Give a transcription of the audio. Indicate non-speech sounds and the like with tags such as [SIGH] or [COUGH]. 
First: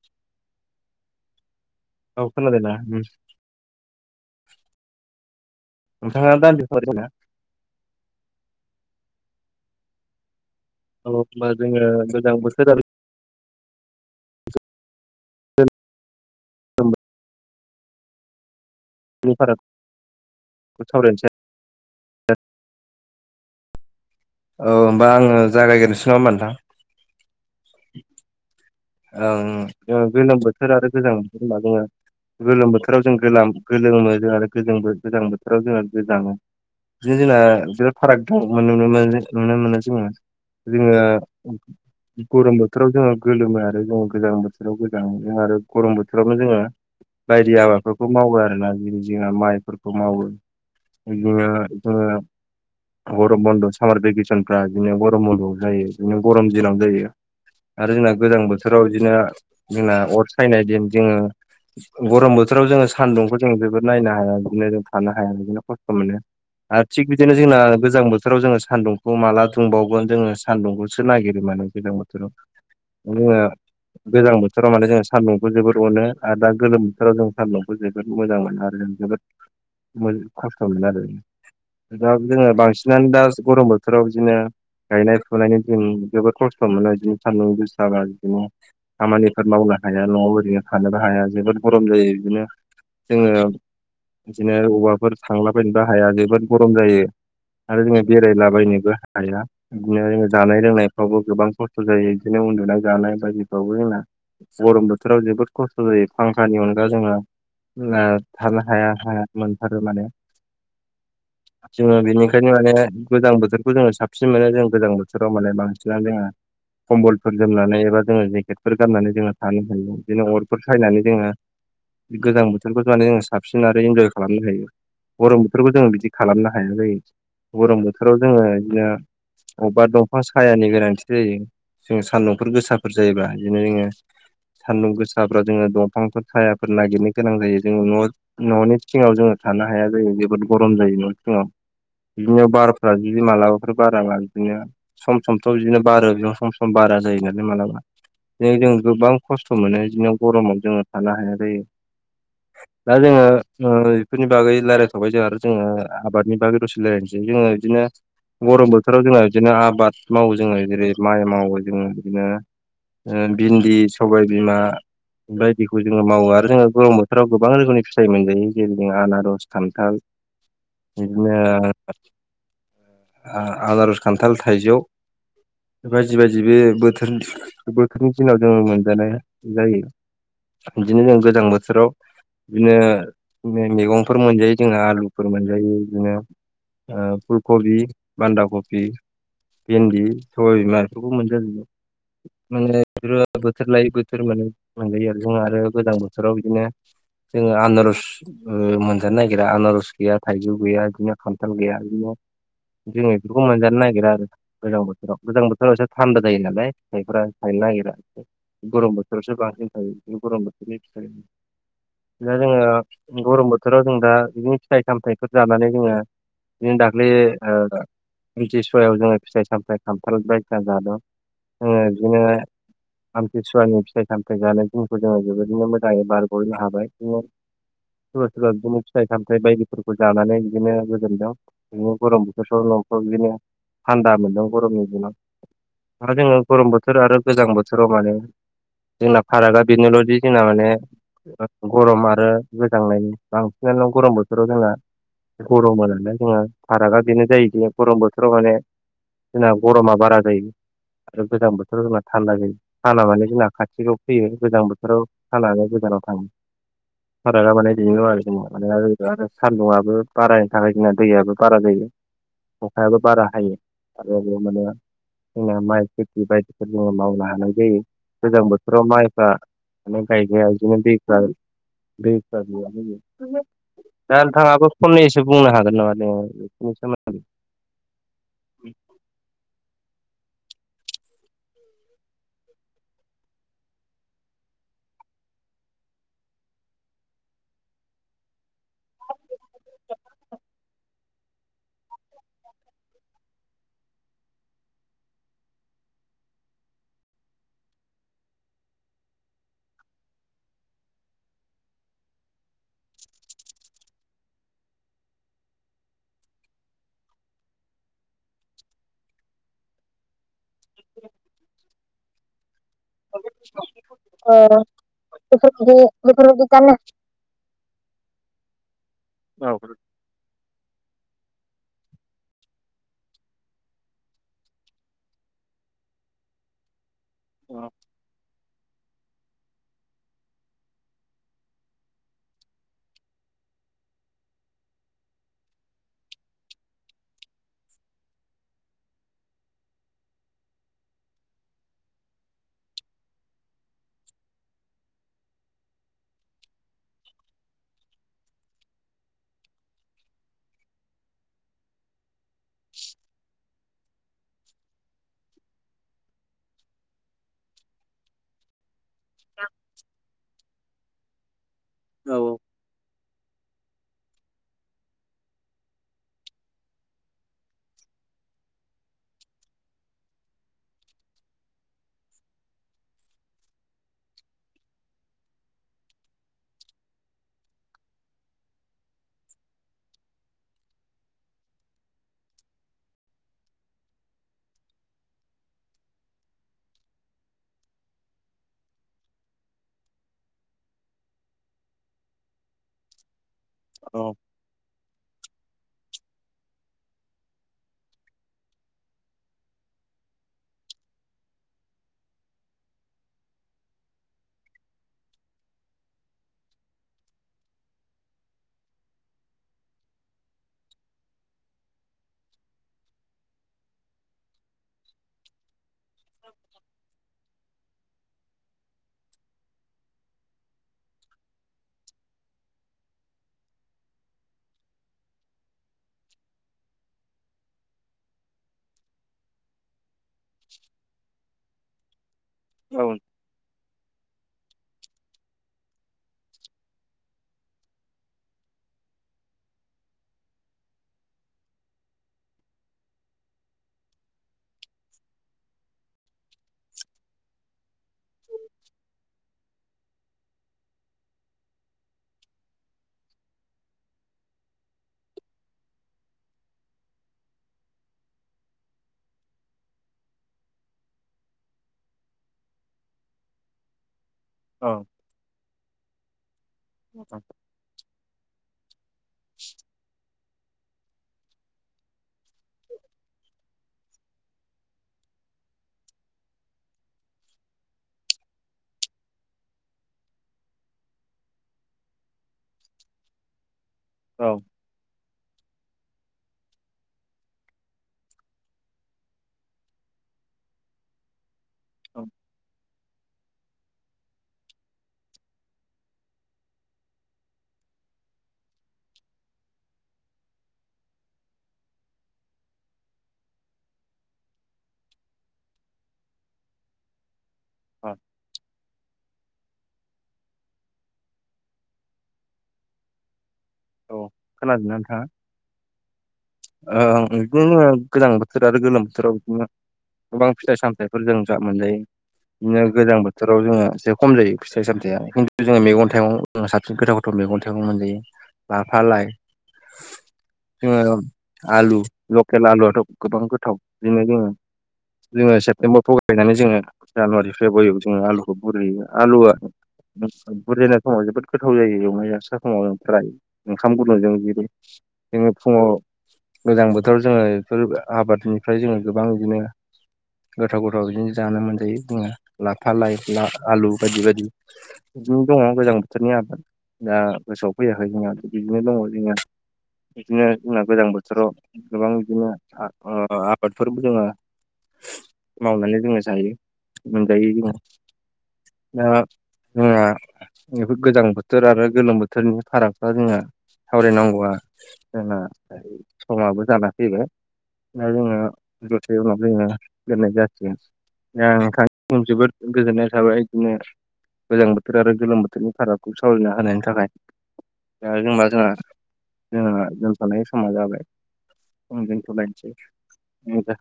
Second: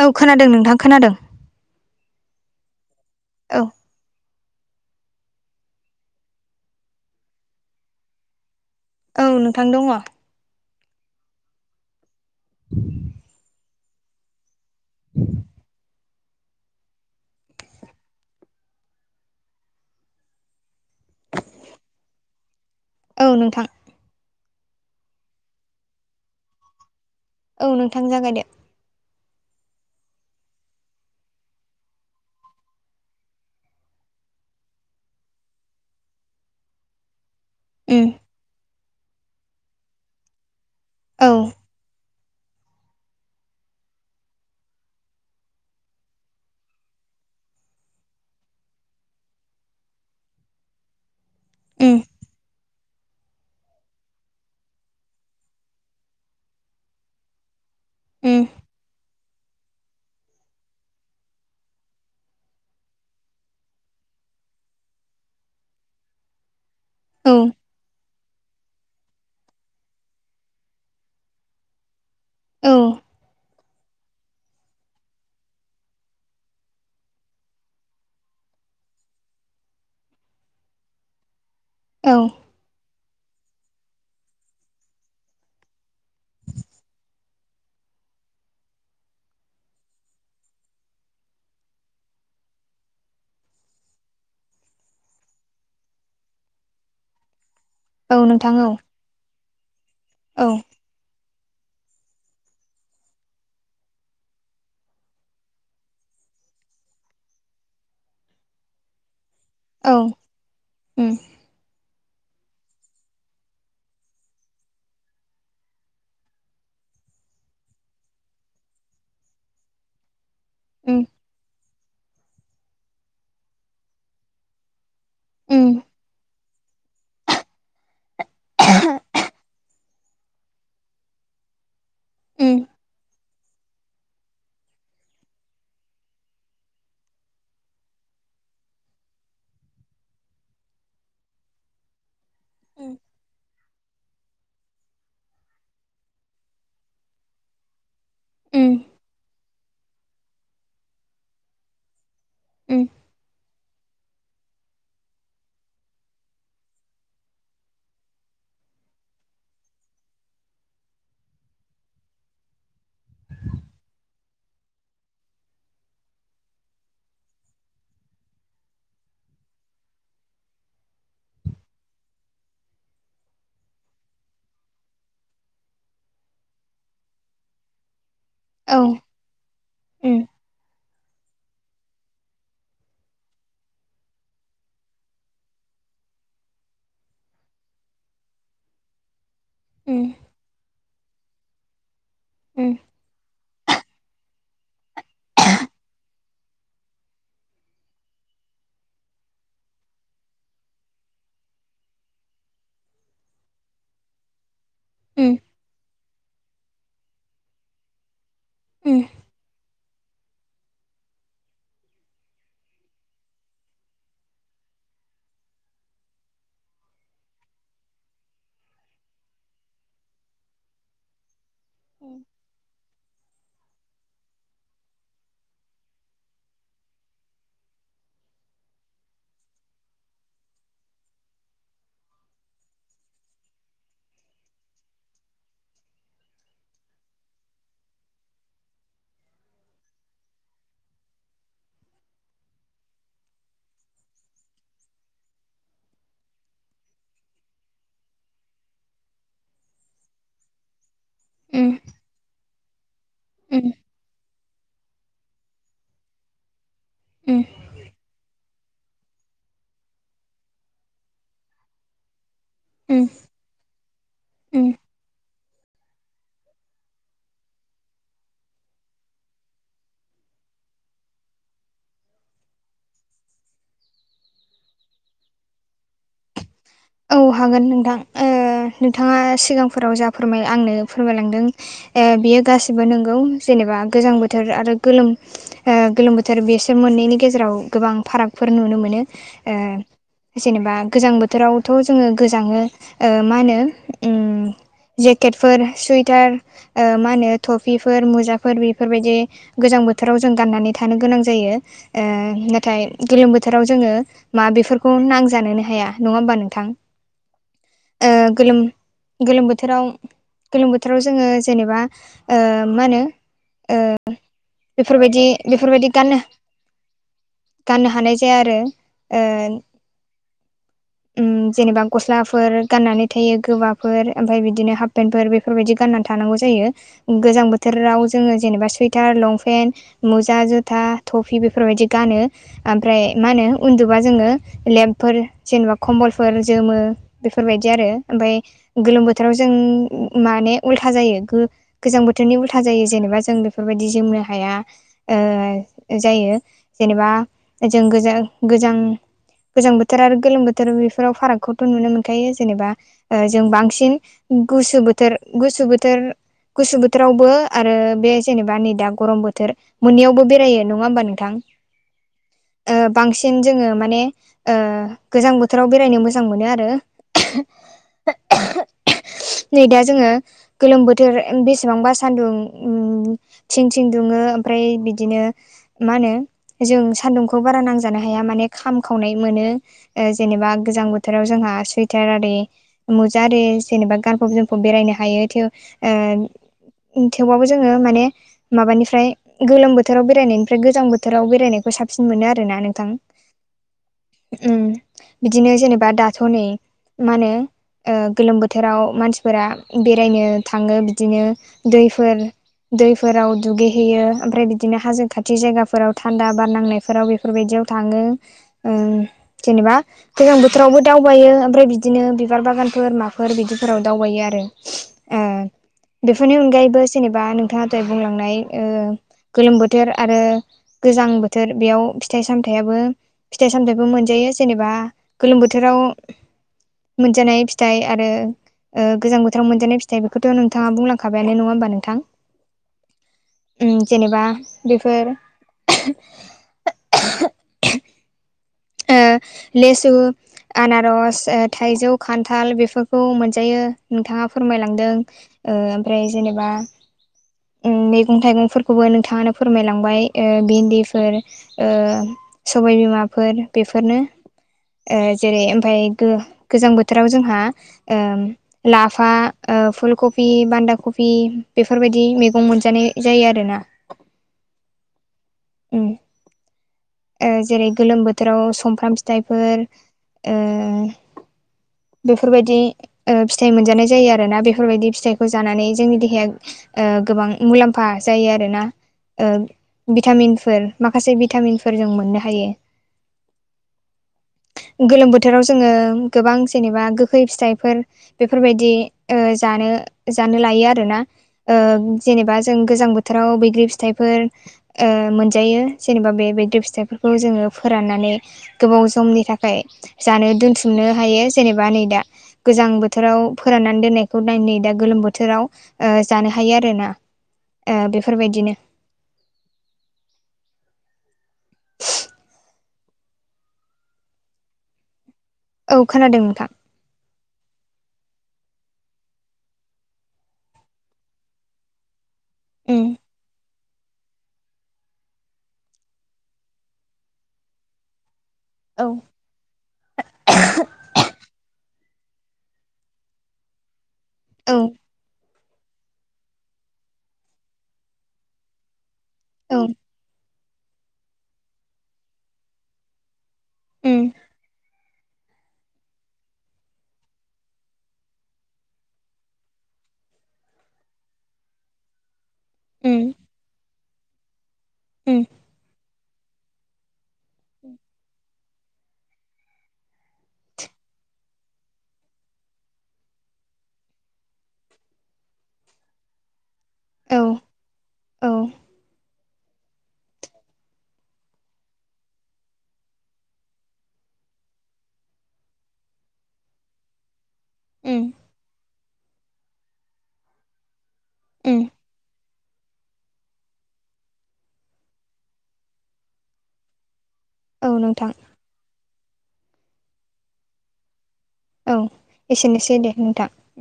औ खोनादों नोंथां खोनादों औ खोनादों ना उम औ नोंथाङा दान्दिफरोना औ नोंथां दङ औ होनबा जोङो गोजां बोथोर आरो [UNINTELLIGIBLE] नि‌ फाराग सावरायनोसै औ नोंथां औ होमबा आङो जागायग्रोसै नामा नोंथां? औ नोंथां जागाय दो ओं जोङो गोलोम बोथोर आरो गोजां बोथोर होनबा जोङो गोलोम बोथोराव जों गोलाम गोलोमो जों आरो गोल गोजां बोथोराव जोंङो गोजाङो बिदिनो जोंना बिराद उम फाराग दं मोन नुनो मोनो जोङो जोङो औ गरम बोथोराव‌ जोङो ‌गोलोमो आ जों गोजां बोथोराव गोजां जों आरो गरम बोथोरावबो जोङो बायदि आबादफोरखौ मावो आरोना बिदिनो जोंना माइफोरखौ मावो बिदिनो उम जोङो गरम बन्द सामार भेकेसन फ्रा बिदिनो गरम बन्द आव जायो बिदिनो गरम दिनावनो जायो आरो जोंना गोजां उम बोथोराव बिदिनो जोंना अर सायनाय दिन जोङो गरम बोथोराव जोङो सान्दुंखौ जों जोबोद नायनो हाया बिदिनो जों थानो हाया बिदिनो खस्थ मोनो आरो थिग औ बिदिनो जोंना गोजां बोथोराव जोङो सान्दुं खौ माला दुंबावगोन जोङो सान्दुंखौसो नागिरो माने गोजां बोथोराव औ जोङो गोजां बोथोराव माने जों सान्दुंखौ जोबोर अनो आरो दा गोलोम बोथोराव जों सान्दुंखौ जोबोद मोजां मोनो आरो जोबोद खस्थ मोनो आरो औ दा जोङो बांसिन [UNINTELLIGIBLE] दा गरम बोथोराव बिदिनो गायनाय फुनायनि [UNINTELLIGIBLE] जोबोद खस्थ' मोनो बिदि सान्दुं गोसाबा। बिदिनो खामानिफोर मावनो हाया न'आव ओरैनो थानोबो हाया जोबोद गरम जायो बिदिनो। जोङो बिदिनो [UNINTELLIGIBLE] हाया जोबोद गरम जायो। आरो जोङो औ नोंथां औ बेरायलाबायनोबो हाया बिदिनो जोङो औ जानाय लोंनाय आवबो गोबां खस्थ' जायो बिदिनो उन्दुनाय जानाय बायदिफ्रावबो जोंना गरम बोथोराव जोबोद खस्थ जायो फांखानि अनगा जोङो ला थानो हाया हाया मोनथारो औ माने उम जोङो बेनिखायनो माने गोजां बोथोरखौ जोङो साबसिन मोनो जों गोजां बोथोराव माने बांसिना जोंहा कम्बलफोर जोमनानै एबा जोङो जेकेटफोर गाननानै जोङो थानो हायो बिदिनो अरफोर उम सायनानै जोङो बे गोजां बोथोरखौ जानानै जों साबसिन आरो इन्जय खालामनो हायो। गरम उम बोथोरखौ जोङो बिदि खालामनो हाया जायो। गरम बोथोराव जोङो बिदिनो अबेबा दंफां सायानि गोनांथि जायो। जो सान्दुंफोर उम गोसाफोर जायोबा बिदिनो जोङो सान्दुं गोसाफ्राव जोङो दंफांफोर सायाफोर नागिरनो गोनां जायो जोङो न' न'नि सिङाव जोङो थानो हाया जायो जोबोद गरम जायो न'नि सिङाव। बिदिनो बारफ्रा बिदि मालाबाफोर बाराबा बिदिनो सम समथ' बिदिनो बारो [UNINTELLIGIBLE] सम सम बारा जायो नालाय मालाबा। दि जों उम गोबां खस्थ' मोनो बिदिनो गरमाव जोङो थानो हाया जायो। उम दा जोङो ओ बेफोरनि बागै रायजलायथ'बाय जोंहा आरो जोङो आबादनि बागै दसे रायलायनोसै जोङो बिदिनो गरम बोथोराव जोङो बिदिनो आबाद मावो जोङो जेरै माइ मावो जोङो बिदिनो ओ भिन्दि, सबाय बिमा बायदिखौ जोङो मावो आरो जोङो गरम बोथोराव गोबां रोखोमनि फिथाइ मोनजायो जेरै जों आनारस, खान्थाल बिदिनो आनारस, खान्थाल, थाइजौ बायदि बायदि बे बोथोर बोथोरनि दिनाव जोङो औ मोनजानाय जायो उम बिदिनो जों गोजां बोथोराव बिदिनो मैगंफोर मोनजायो जोङो आलुफोर मोनजायो बिदिनो ओ फुलकबि, बान्दा कबि, उम भिन्दि, सबाय बिमा बेफोरखौ मोनजा जोबो। उम उम माने [UNINTELLIGIBLE] बोथोर लायै बोथोर माने मोनजायो आरो जों आरो गोजां बोथोराव बिदिनो जोङो आनारस ओ मोनजानो नागिरा आनारस गैया थाइजौ गैया बिदिनो खान्थाल गैया बिदिनो जोङो बेफोरखौ मोनजानो नागिरा आरो। गोजां बोथोराव उम उम गोजां बोथोराव एसे थान्दा जायो नालाय फिथाइफोरा थायनो नागिरा। गरम बोथोरावसो बांसिन थायो गरम बोथोरनि फिथाइ। दा जोङो गरम बोथोराव जों दा बिदिनो फिथाइ सामथाइफोर जानानै जोङो बिदिनो दाख्लि ओ आमथि सुवायाव जोङो फिथाइ सामथाइ खानथाल बायदिसिना जादों। जोङो बिदिनो आमथिसुवानि फिथाइ सामथाइ जानाय दिनखौ जोङो जोबोरैनो मोजाङै बारग'नो हाबाय जोङो सोरबा सोरबा बिदिनो फिथाइ सामथाइ बायदिफोरखौ जानानै बिदिनो गोजोनदों। बिदिनो गरम बोथोरफ्राव नफ्राव बिदिनो थान्दा मोनदों गरमनि दिनाव आरो जोङो गरम बोथोर आरो गोजां बोथोराव माने जोंना फारागा बेनोल'दि जोंना माने गरम आरो गोजांनाय बांसिनानो गरम बोथोराव जोंना [UNINTELLIGIBLE] जोंहा फारागा बेनो जायोदि गरम बोथोराव माने जोंना गरमा बारा जायो। आरो गोजां बोथोराव जोंना थान्दा जायो साना माने जोंना खाथियाव फैयो। गोजां बोथोराव सानानो गोजानाव थाङो उम फारागा माने [UNINTELLIGIBLE] [UNINTELLIGIBLE] आरो सान्दुंआबो बारायनो थाखाय जोंना दैयाबो बारा जायो। अखायाबो उम बारा हायो आरो उम माने जोंना माइ खेथि बायदिफोर जोङो मावनो हानाय जायो गोजां बोथोराव माइफ्रा [UNINTELLIGIBLE] [INAUDIBLE] दा नोंथाङाबो समनैसो बुंनो हागोन नामा द बेनि औ सोमोन्दै? हागोन नोंथां ओ नोंथाङा सिगांफोराव जा फोरमाय आंनो फोरमायलांदों ओ बियो गासिबो नंगौ जेनेबा गोजां बोथोर आरो गोलोम ओ गोलोम बोथोर बेसोर मोननैनि गेजेराव गोबां फारागफोर नुनो मोनो ओ जेनेबा गोजां बोथोरावथ' जोङो गोजाङो ओ मा होनो उम जेकेटफोर सुइटार मा होनो टफिफोर मुजाफोर बेफोरबायदि गोजां बोथोराव जों गाननानै थानो गोनां जायो । ओ नाथाय गोलोम बोथोराव जोङो मा बेफोरखौ नांजानोनो हाया नङा होमबा नों थां ओ गोलोम गोलोम बोथोराव गोलोम बोथोराव जोङो जेनेबा ओ माहोनो ओ बेफोरबायदि ओ बेफोरबायदि गानो बेफोरबायदि गाननो गाननो हानाय जाया आरो ओ औ उम जेनेबा गस्लाफोर गाननानै थायो गोबाफोर ओमफ्राय बिदिनो हाफपेन्टफोर बेफो फोरबायाददि गानना थानांगौ जायो गोजां बोथोराव जोङो जेनेबा सुइ टार लंपेन्ट मुजा जुथा थटफि बेफोरबायदि गानो । ओमफ्राय मा होनो उन्दुबा जोङो लेम्पफोर जेनेबा खम्बलफोर जोमो बेफोरबायदि आरो ओमफफ्राय गोलोम बोथोराव जों माने उल्था जायो गो गोजां बोथोरनि उल्था जायो जेनेबा जों बेफोरबायदि जोमनो हाया । ओ जायो जेनेबा जों गोजा-गोजां गोजां बोथोर आरो गोलोम बोथोर बेफोराव फारागखौथ' नुनो मोनखायो जेनेबा जों बांसिन गुसु बोथोर गुसु बोथोर गुसु बोथोरावबो आरो बे जेनेबा नै दा गरम बोथोर मोननैयावबो बेरायो नङा होमबा नोंथां? औ । ओ बांसिन जोङो माने ओ गोजां बोथोराव बेरायनो मोजां मोनो आरो [UNINTELLIGIBLE] नै दा जोङो गोलोम बोथोर बेसेबांबा सान्दुं उम थिं थिं दुङो ओमफ्राय बिदिनो मा होनो जों सान्दुंखौ बारा नांजानो हाया माने खाम खावनाय मोनो । जेनेबा गोजां बोथोराव जोंहा सुइटार आरि मुजाारि जेनेबा गानफब जोमफब बेरायनो हायो थेव ओ थेवबाबो जोङो माने माबानिफ्राय गोलोम बोथोराव बेरायनायनिफ्राय गोजां बोथोराव बेरायनायखौ साबसिन मोनो आर ना नोंथां । औ । बिदिनो जेनेबा दाथ' नै मा होनो गोलोम बोथोराव मानसिफोरा बेरायनो थाङो बिदिनो दैफोर । दैफोराव दुगैहैयो ओमफ्राय बिदिनो हाजो खाथि जायगाफोराव थान्दा बार नांनायफोराव बे फोरबायदियाव थाङो । जेनेबा दैजां बोथोरावबो दावबायो ओमफ्राय बिदिनो बिबार बागानफोर माफोर बिदिफोराव दावबायो आरो । [INAUDIBLE] बेफोरनि अनगायैबो जेनेबा नों थाङा दहाय बुंलांनाय गोलोम बोथोर आरो गोजां बोथोर बेयाव फिथाइ सामथायाइाबो फिथाइ सामथायाइबो मोनजायो जेनेबा गोलोम बोथोराव मोनजानाय फिथाइ आरो गोजां बोथोराव मोनजानाय फि थाय बेखौथ' नोंथाङा बुंलांखाबायानो नङा होमबा नोंथां? औ । उम जेनेबा बेफोर [INAUDIBLE] ओ लेसु आनारस थाइजौ खान्थाल बेफोरखौ मोनजायो नोंथाङा फोरमायलांदों ओमफ्राय जेनेबा मैगं थाइगंफोरखौबो नोंथाङा फोरमायलांबाय भिन्दिफोर सबायबिमाफोर बेफोरनो ओ जेरै ओमफाय गो-गोजां बोथोराव जोंहा लाफा फुलकबि बान्दा कफि बेफोरबायदि मैगं मोनजानाय जायो आरोना। [INAUDIBLE] औ । उम ओ जेरै गोलोम बोथोराव सफ्राम फि फिथाइफोर ओ बेफोरबायदि फिथाइ मोनजानाय जायो आरो ना बेफोरबायदि फिथाइखौ जानानै जोंनि देहाया गोबां मुलाम्फा जायो आरोना भिटामिनफोर माखासे भिटामिनफोर जों मोननो हायो औ गोलोम बोथोराव जोङो गोबां जेनेबा गोखै फिथाइफोर बेफोरबायदि जानो जानो लायो आरोना जेनेबा जों गोजां बोथोराव बैग्रि फिथाइफोर मोनजायो जेनेबा बे बैग्रि फिथाइफोरखौ जोङो फोराननानै गोबाव समनि थाखाय जानो दोनथुमनो हायो जेनेबा नै दा गोजां बोथोराव फोराननानै दोननायखौ नाय नै दा गोलोम बोथोराव जानो हायो आरोना औ बेफोरबायदिनो औ खोनाजोबनानै थाङा औ खोनादोंमोनखाां बिदिनो गोजां बोथोर आरो गोलोम बोथोराव बिदिनो गोबां फिथाइ सामथायफोर जों जा मोनजायो बिदिनो उम गोजां बोथोराव जोङो ज खम जायो फिथाइ सामथायाइया खिन्थु जोङ मगं थाइगं साबसिन गोथाव गोथाव मैगं थाइगं मोनजायो लाफा औ लाय जों आलु लकेल आलुआथ' गोबां गोथाव बिदिनो जोङो औ जोङो सेप्तेम्बराव थगायैनानै जोङो जानुवारि फेब्रुवारियाव जोङो आलु गुरै आलुवा औ बुरजायनाय समाव जोबोद गोथाव जायो एवनाय जास्रा समाव जों फ्राय ओंखाम उम गुन्दुंजों जेरै जोङो फुङाव गोजां बोथोराव जोङो बेफोर आबादनिफ्राय जोङो गोबां बिदिनो गोथाव गोथाव बिदिनो जानो मोनजायो बुङो लाफा लाइ उम आलु बायदि बायदि बिदिनो उम दङ गोजां बोथोरनि आबाद दा बसफैयाखै जङ बिदिनो दङ बिदिङ बिदिनो जोंना गोजां बोथोराव गोबां बिदिनो आबादफोरबो दोङो मावनानै जोङो जायो औ मोनजायो जों औ दा जोंना बेफोर गोजां बोथोर आरो गोलोम बोथोरनि फाराग दा जोंङो सावरायनांगौआ जोंना समाबो जाना फैबाय दा उम जोङो जथाय उनाव जोङो लोननाय जायासै आं उम थां सम जोबोद गोजोननाय थाबाय बिदिनो गोजां बोथोर आरो गोलोम बोथोरनि फारागखौ सावरायना होनायनि थाखाय औ द नोंथां जेनबा जोंहा जोंहा लोमस समा जाबाय औ एसेनोसै दे नोंथां। थायसैज